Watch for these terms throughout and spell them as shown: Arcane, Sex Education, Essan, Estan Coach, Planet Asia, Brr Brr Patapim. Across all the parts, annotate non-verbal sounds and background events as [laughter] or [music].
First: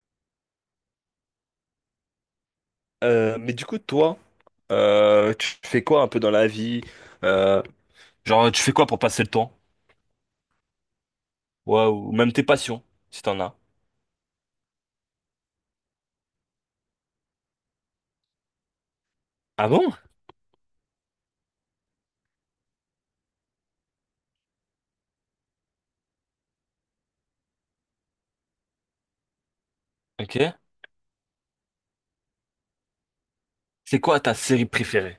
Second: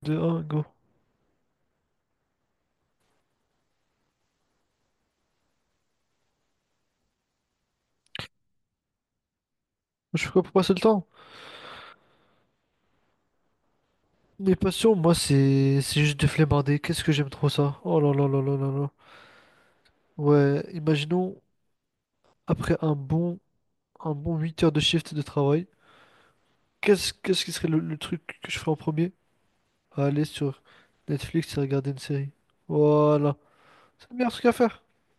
De un go. Mais du coup, toi, tu fais quoi un peu dans la vie? Euh, genre, tu fais quoi pour passer le temps? Je fais quoi pour passer le temps. Ouais, ou même tes passions, si t'en as. Mes passions, moi, c'est juste de flemmarder. Qu'est-ce que j'aime trop ça. Oh là là là là là là. Ah bon? Ouais, imaginons, après un bon 8 heures de shift de travail, qu'est-ce qui serait le truc que je ferais en premier? Aller Ok. sur Netflix et regarder une série. Voilà. C'est C'est le quoi meilleur ta truc à série faire. préférée?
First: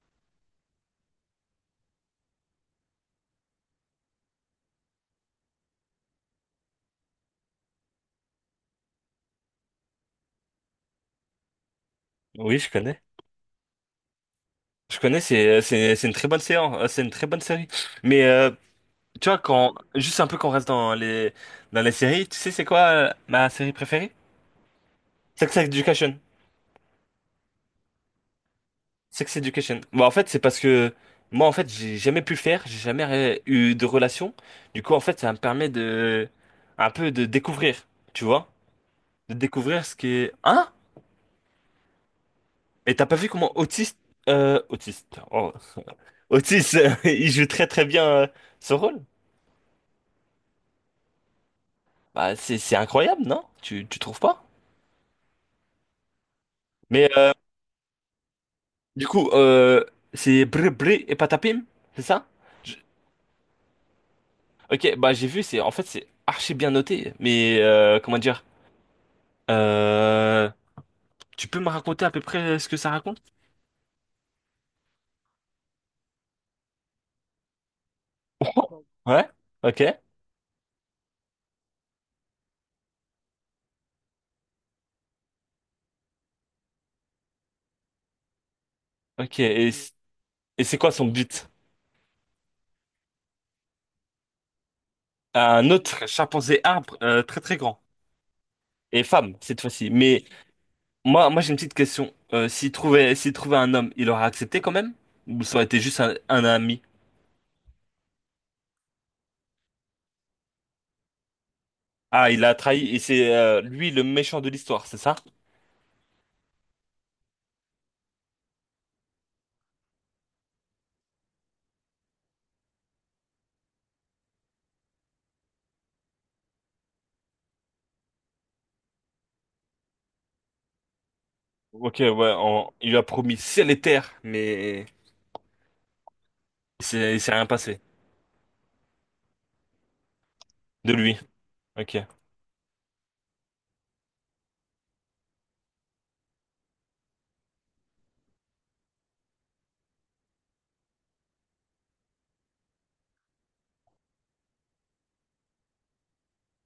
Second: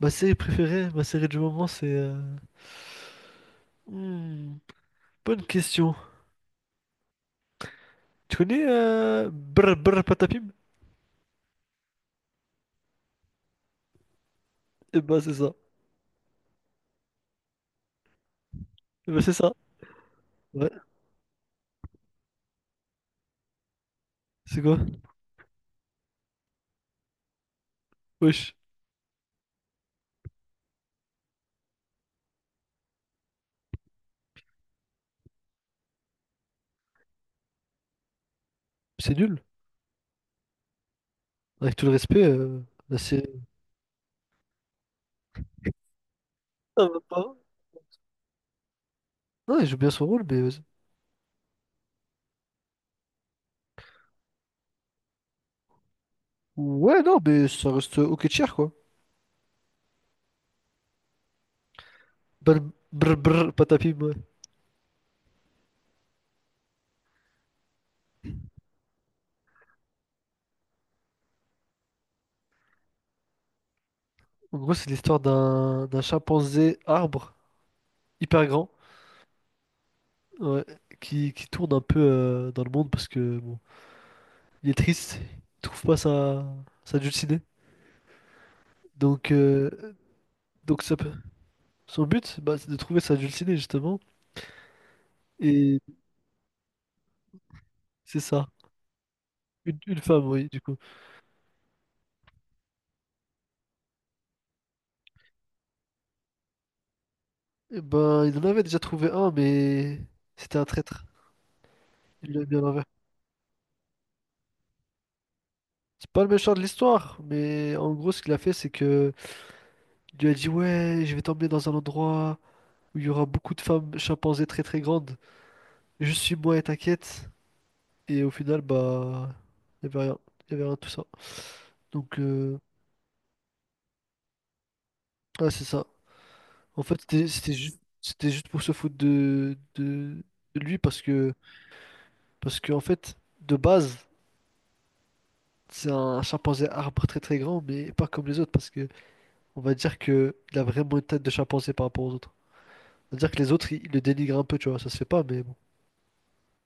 Ma série préférée, ma série du moment, c'est... hmm, bonne question. Tu connais Brr Brr Patapim? Oui, je connais. Je Eh ben, connais, c'est ça. c'est une très bonne séance, c'est une très bonne série. Mais Eh ben, tu c'est vois ça. quand juste un peu qu'on reste Ouais. dans les séries, tu sais c'est quoi ma série préférée? C'est quoi? Sex Education. Wesh. Sex Education. Bah, en fait, c'est parce que moi, en fait, j'ai jamais pu le faire, j'ai jamais eu de relation. Du coup, en fait, ça me permet de un peu de découvrir, tu vois, C'est de nul. découvrir ce qui est. Hein? Avec tout le respect, Et là, t'as pas c'est. vu comment euh, Otis, oh, Otis, Ça va [laughs] il pas. joue très très bien ce rôle. Non, il joue bien son rôle, mais. Vas-y. Bah, c'est incroyable, non? Tu trouves pas? Ouais, Mais non, mais ça reste ok tier, quoi. du coup, c'est Bré Bré et Patapim, c'est ça? Brr, Je- brr, brr, patapim, ouais. Ok, bah j'ai vu, c'est en fait c'est archi bien noté, mais comment dire? euh, Tu peux me raconter à peu près ce que ça raconte? En gros, c'est l'histoire d'un chimpanzé arbre hyper grand, [laughs] Ouais, ok, ouais, qui tourne un peu dans le monde parce que, bon, il est triste, il trouve pas sa, sa dulcinée. Donc, ok. Et, et c'est donc quoi ça son peut- but? son but, bah, c'est de trouver sa dulcinée, justement. Un Et autre chimpanzé arbre très très grand c'est ça. et femme cette fois-ci. Une Mais femme, oui, du coup. moi j'ai une petite question. S'il trouvait, s'il trouvait un homme, il aurait accepté quand même? Ou ça aurait été juste un ami? Eh ben, il en avait déjà trouvé un, mais c'était un traître. Ah, Il il l'a a mis à l'envers. trahi et c'est lui le méchant de l'histoire, c'est ça? C'est pas le méchant de l'histoire, mais en gros, ce qu'il a fait, c'est que il lui a dit, ouais, je vais t'emmener dans un endroit où il y aura beaucoup de femmes chimpanzés très très grandes. Juste suis-moi et t'inquiète. Et au final, bah, il y avait rien. Il y avait rien de tout ça. Ok, ouais, Donc, il lui a promis ciel et terre, mais ah, c'est ça. En fait, c'est, c'est rien passé c'était juste pour se foutre de lui de lui. Ok. parce que, en fait, de base. C'est un chimpanzé arbre très très grand, mais pas comme les autres, parce que on va dire que il a vraiment une tête de chimpanzé par rapport aux autres. On va dire que les autres, ils le dénigrent un peu, tu vois, ça se fait pas, mais bon.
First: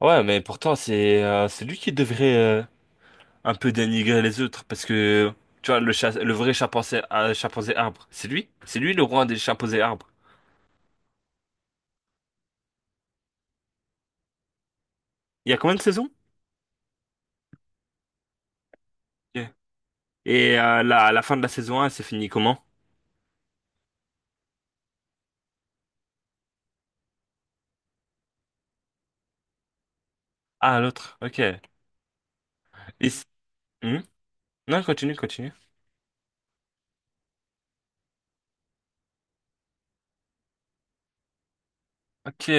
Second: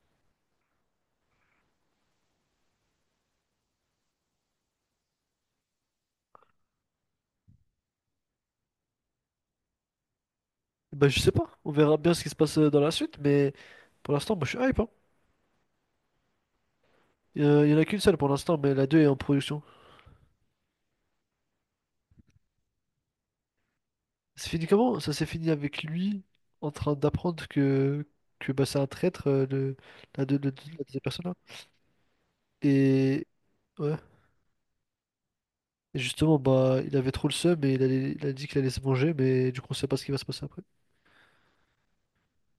Ouais, mais pourtant c'est lui qui devrait un peu dénigrer les autres parce que tu vois le chat, le vrai chimpanzé, chimpanzé arbre, c'est lui le roi des chimpanzés arbres. Bah je sais pas, on verra bien ce qui se passe dans la suite, mais pour l'instant, moi je suis hype, hein. Il y a combien de saisons? Il y en a qu'une seule pour l'instant, mais la deux est en Ok. production. Et à la fin de la saison 1, c'est fini comment? C'est fini comment? Ça s'est fini avec lui en train d'apprendre que bah, c'est un traître, le, la, Ah, la deuxième l'autre, personne là. ok. C- Et ouais. hmm Non, continue, continue. Et justement, bah il avait trop le seum et il a dit qu'il allait se manger, mais du coup on sait pas ce qui va se passer après. Ok.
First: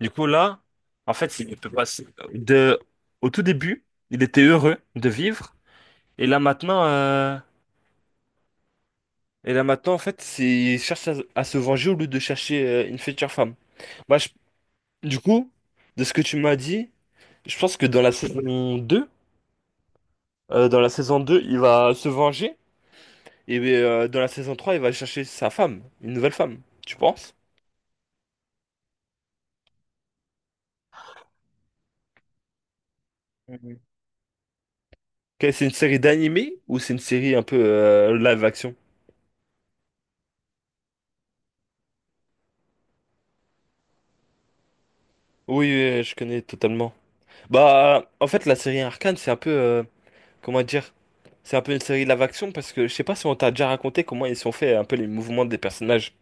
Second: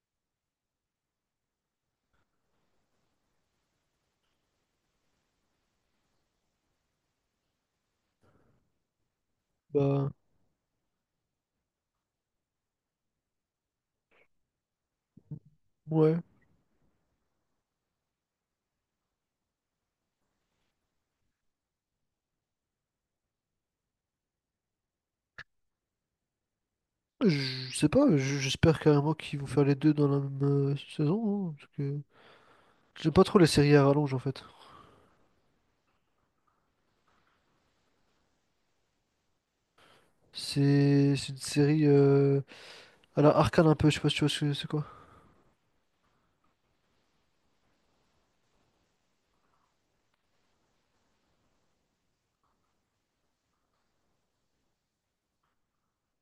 Du coup, là, en fait, il peut passer de, au tout début, il était heureux de vivre. Et là, maintenant, euh, et là, maintenant, en Bah, fait, il cherche à se venger au lieu de chercher une future femme. Bah, du coup, de ce ouais. que tu m'as dit, je pense que dans la saison 2, il va se venger. Et dans la saison 3, il va chercher sa femme, une nouvelle femme. Tu penses? Je sais pas, j'espère carrément qu'ils vont faire les deux dans la même saison, hein, parce que j'aime pas trop les séries Mhm. à rallonge en fait. Que C'est une série d'animé ou c'est une série un peu live action? C'est une série à la Arcane un peu, je sais pas si tu vois ce que c'est quoi. Oui, oui, oui, je connais totalement. Bah, en fait, la série Arcane, c'est un peu comment dire? C'est un peu une série live action parce que je sais pas si on t'a déjà raconté comment ils sont faits un peu les mouvements des personnages.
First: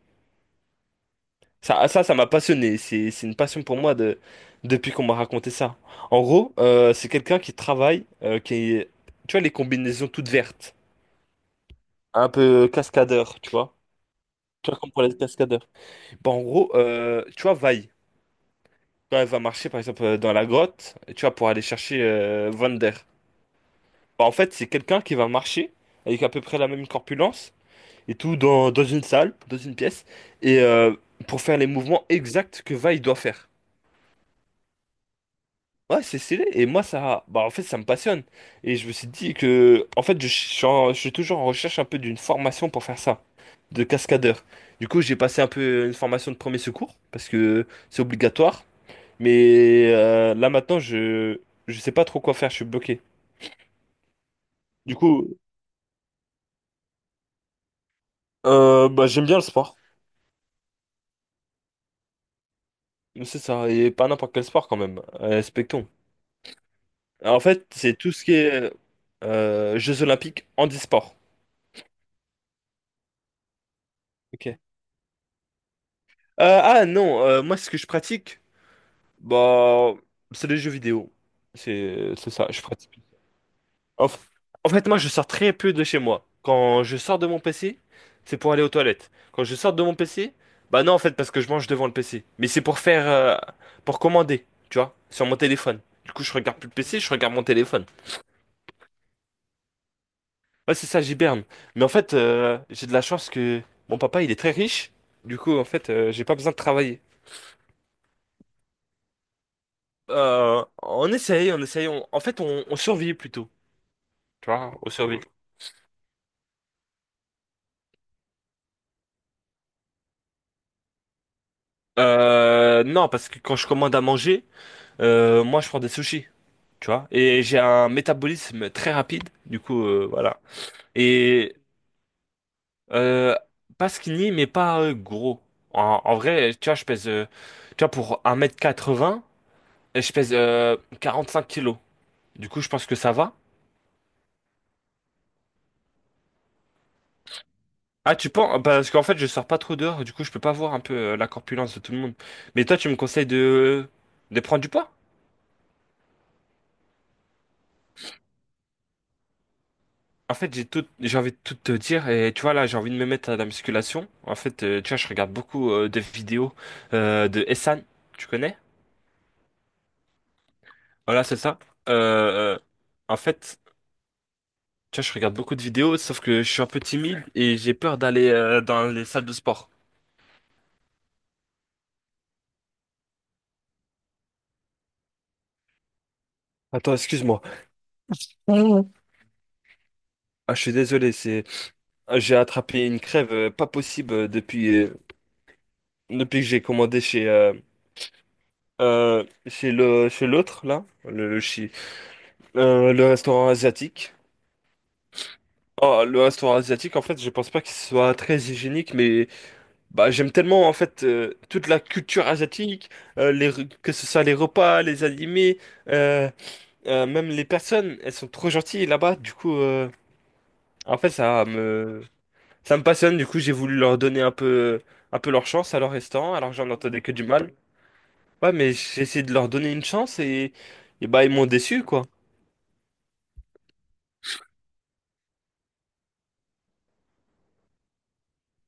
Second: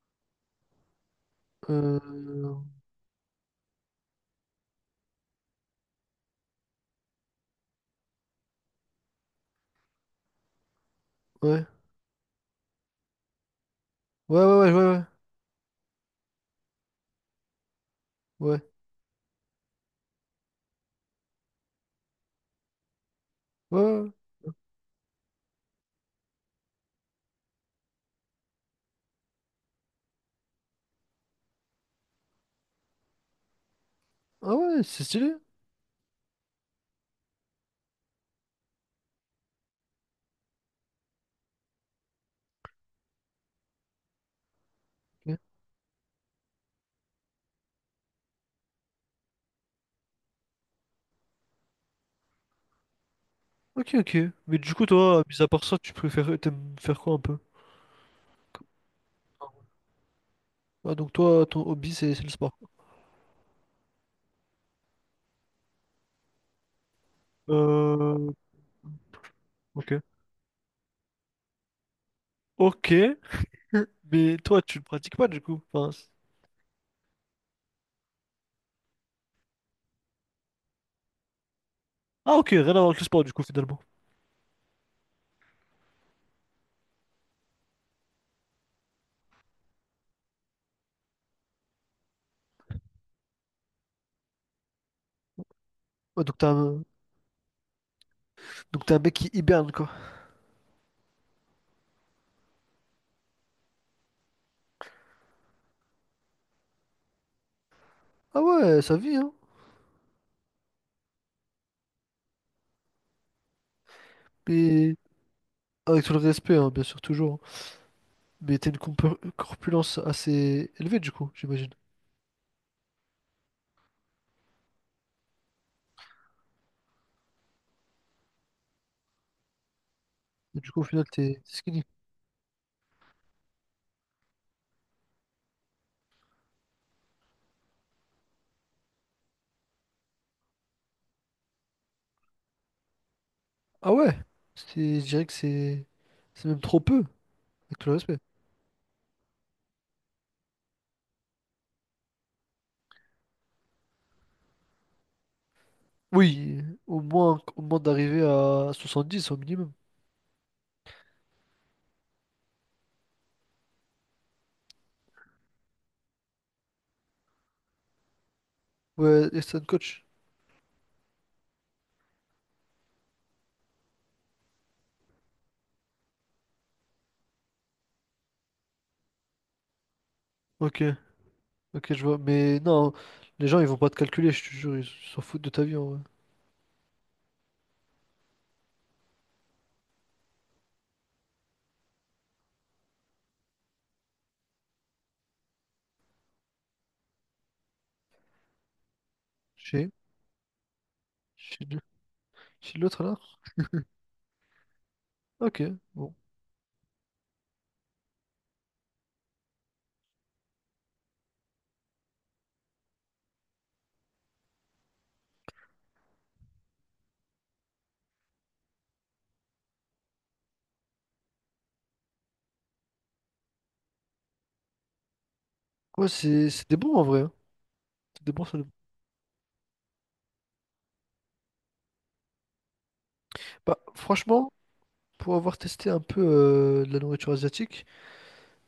Ça, ça m'a Euh, passionné. C'est une passion pour moi depuis qu'on m'a raconté ça. En gros, c'est quelqu'un qui travaille, qui est, tu vois, les combinaisons toutes vertes, ouais. un peu cascadeur, tu vois. Ouais, Tu ouais, ouais, vois, comme ouais, pour les cascadeurs. Bah, en gros, tu vois, vaille. ouais. Quand elle va marcher, par exemple, dans la grotte, tu vois, pour aller chercher Vander. Ouais, ouais, ouais. Bah, en fait, c'est quelqu'un qui va marcher avec à peu près la même corpulence et tout dans une salle, dans une pièce, et pour faire les mouvements exacts que vaille doit faire. Ah ouais, c'est stylé. Ouais, c'est stylé. Et moi, ça, bah, en fait, ça me passionne. Et je me suis dit que, en fait, je suis toujours en recherche un peu d'une formation pour faire ça, de cascadeur. Du coup, j'ai passé un peu une formation de premier secours parce que c'est obligatoire. Mais là maintenant, je sais pas trop quoi faire. Je suis bloqué. Ok, ok, ok. Mais du coup, Du toi, coup, mis à part ça, tu préfères, t'aimes faire quoi un peu? Bah, j'aime bien le sport. Ah, donc toi, ton hobby, c'est le sport. C'est ça, et pas n'importe quel sport quand même. Respectons. Alors, en fait, c'est tout ce Euh, qui est ok. Jeux Olympiques handisport. Ok. [laughs] Mais Ok. toi, tu le pratiques pas du coup. Enfin, Ah non, moi, ce que je pratique. Bah, c'est les jeux vidéo. C'est ah ça, ok, je rien à voir pratique. avec le sport du coup finalement. En, f- En fait, moi, je sors très peu de chez moi. Quand je sors de mon PC, c'est pour aller aux toilettes. Quand je sors de mon PC, bah non, en fait, parce que je mange devant le PC. Mais c'est pour pour commander, tu vois, sur mon téléphone. Du coup, Ouais, je regarde plus le PC, je regarde mon téléphone. donc t'as un mec qui hiberne, quoi. Ouais, c'est ça, j'hiberne. Mais en fait, j'ai de la chance que mon papa, il est très riche. Du coup, en fait, j'ai pas besoin de travailler. Ah ouais, ça vit, hein. On essaye, on essaye. En fait, on survit plutôt. Tu vois, on Mais survit. avec tout le respect, hein, bien sûr, toujours, hein. Mais t'as une corpulence assez élevée, du coup, j'imagine. Non, parce que quand je commande à manger, moi je prends des sushis, tu vois. Et j'ai un métabolisme très rapide, du coup, voilà. Et du coup, au final, t'es Et t'es skinny. euh, pas skinny, mais pas gros. En vrai, tu vois, tu vois, pour 1,80 m, je pèse 5 kilos. Du coup, je pense que ça va. Ah ouais, c'est... je dirais que c'est... c'est même trop peu, avec tout le Ah, respect. tu penses? Parce qu'en fait, je sors pas trop dehors, du coup, je peux pas voir un peu la corpulence de tout le monde. Mais toi, tu me conseilles de prendre du poids? Oui, au moins d'arriver à 70 au minimum. En fait, j'ai envie de tout te dire et tu vois là, j'ai envie de me mettre à la musculation. En fait, tu vois, je regarde beaucoup de vidéos de Essan, tu connais? Ouais, Estan Coach. Voilà, c'est ça. Euh, euh, En fait, tu vois, je regarde beaucoup de vidéos, sauf que je suis un peu timide et j'ai peur d'aller dans les salles de sport. Ok, ok, je vois. Mais non, les gens, ils vont pas te calculer, je te jure, ils s'en foutent de ta vie, en vrai. Attends, excuse-moi. Mhm. Ah, je suis désolé, j'ai attrapé une crève pas possible depuis que j'ai commandé chez Chez... le chez l'autre là, chez le- chez l'autre, le là? restaurant asiatique. Ok, Oh, bon. le restaurant asiatique, en fait, je pense pas qu'il soit très hygiénique, mais bah, j'aime tellement en fait toute la culture asiatique, que ce soit les repas, les animés, euh, même les personnes, elles sont trop gentilles là-bas. Du coup, en fait, ça me passionne. Du coup, j'ai voulu leur donner un peu leur chance à leur Ouais, restaurant, c'est, alors que j'en c'était bon en entendais que vrai, du hein. mal. C'était bon, Ouais, ça. mais j'ai essayé de leur donner une chance et bah ils m'ont déçu quoi. Bah, franchement, pour avoir testé un peu de la nourriture asiatique,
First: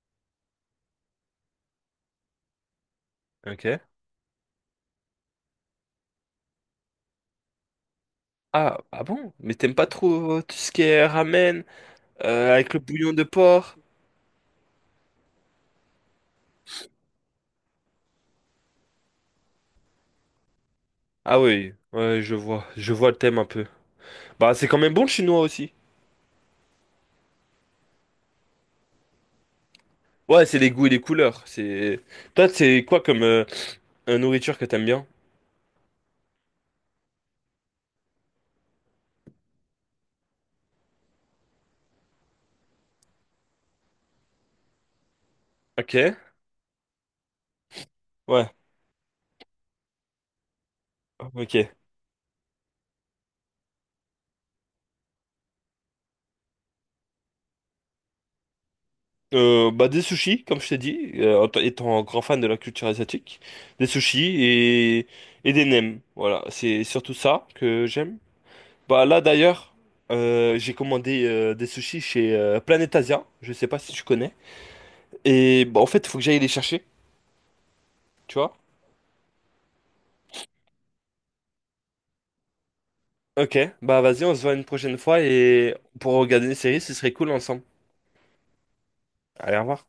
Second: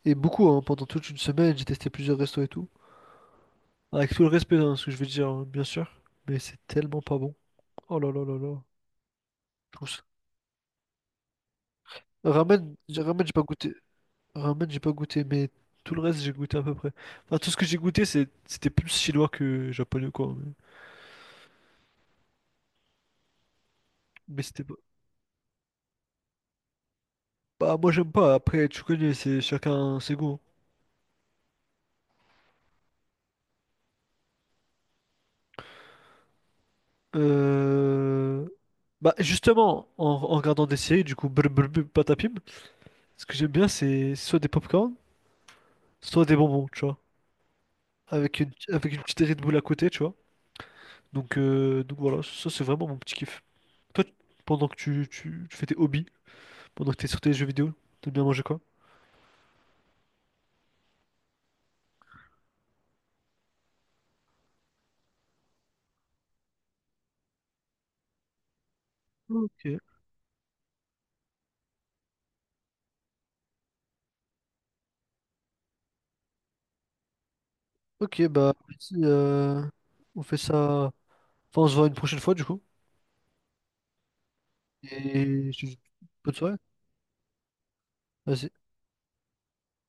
et beaucoup, hein, pendant toute une semaine, j'ai testé plusieurs restos et tout. Ok. Avec tout le respect, hein, ce que je veux dire, hein, bien sûr. Mais c'est tellement pas bon. Oh là là là là. Ah, ah bon? Mais t'aimes Je pas trouve ça- trop tout ce qui est ramen avec ramen, le bouillon de ramen, j'ai pas goûté. porc? Ramen, j'ai pas goûté, mais tout le reste, j'ai goûté à peu près. Enfin, tout ce que j'ai goûté, c'est, c'était plus chinois que japonais, quoi. Ah oui, ouais, je vois le thème un peu. Mais Bah, c'était c'est pas. quand même bon le chinois aussi. Bah, moi, j'aime pas. Après, tu connais, c'est chacun ses goûts, hein. Ouais, c'est les goûts et les couleurs. C'est toi, c'est quoi comme nourriture que t'aimes bien? Euh, bah justement, en, en regardant des séries, du coup, brr, brr, brr, patapim, ce que j'aime bien, c'est soit des popcorn, Ok, soit des bonbons, tu vois. Ouais, Avec une petite Red Bull à côté, tu vois. Ok. Donc voilà, ça c'est vraiment mon petit kiff. Toi, pendant que tu fais tes hobbies, pendant que t'es sur tes jeux vidéo, t'aimes bien manger quoi? Bah des sushis, comme je t'ai dit, étant grand fan de la culture asiatique, des sushis et des nems. Voilà, c'est surtout ça que j'aime. Bah là d'ailleurs, Ok, j'ai commandé des sushis chez Planet Asia. Je sais pas si tu connais. Et bah en fait, il faut que j'aille les chercher. ok, Tu bah vois. vas-y, on fait ça. Enfin, on se voit une prochaine fois du coup. Ok, bah vas-y, on se voit une prochaine fois Et je te et dis pour bonne regarder une soirée. série, ce serait cool ensemble. Vas-y. Allez, au revoir.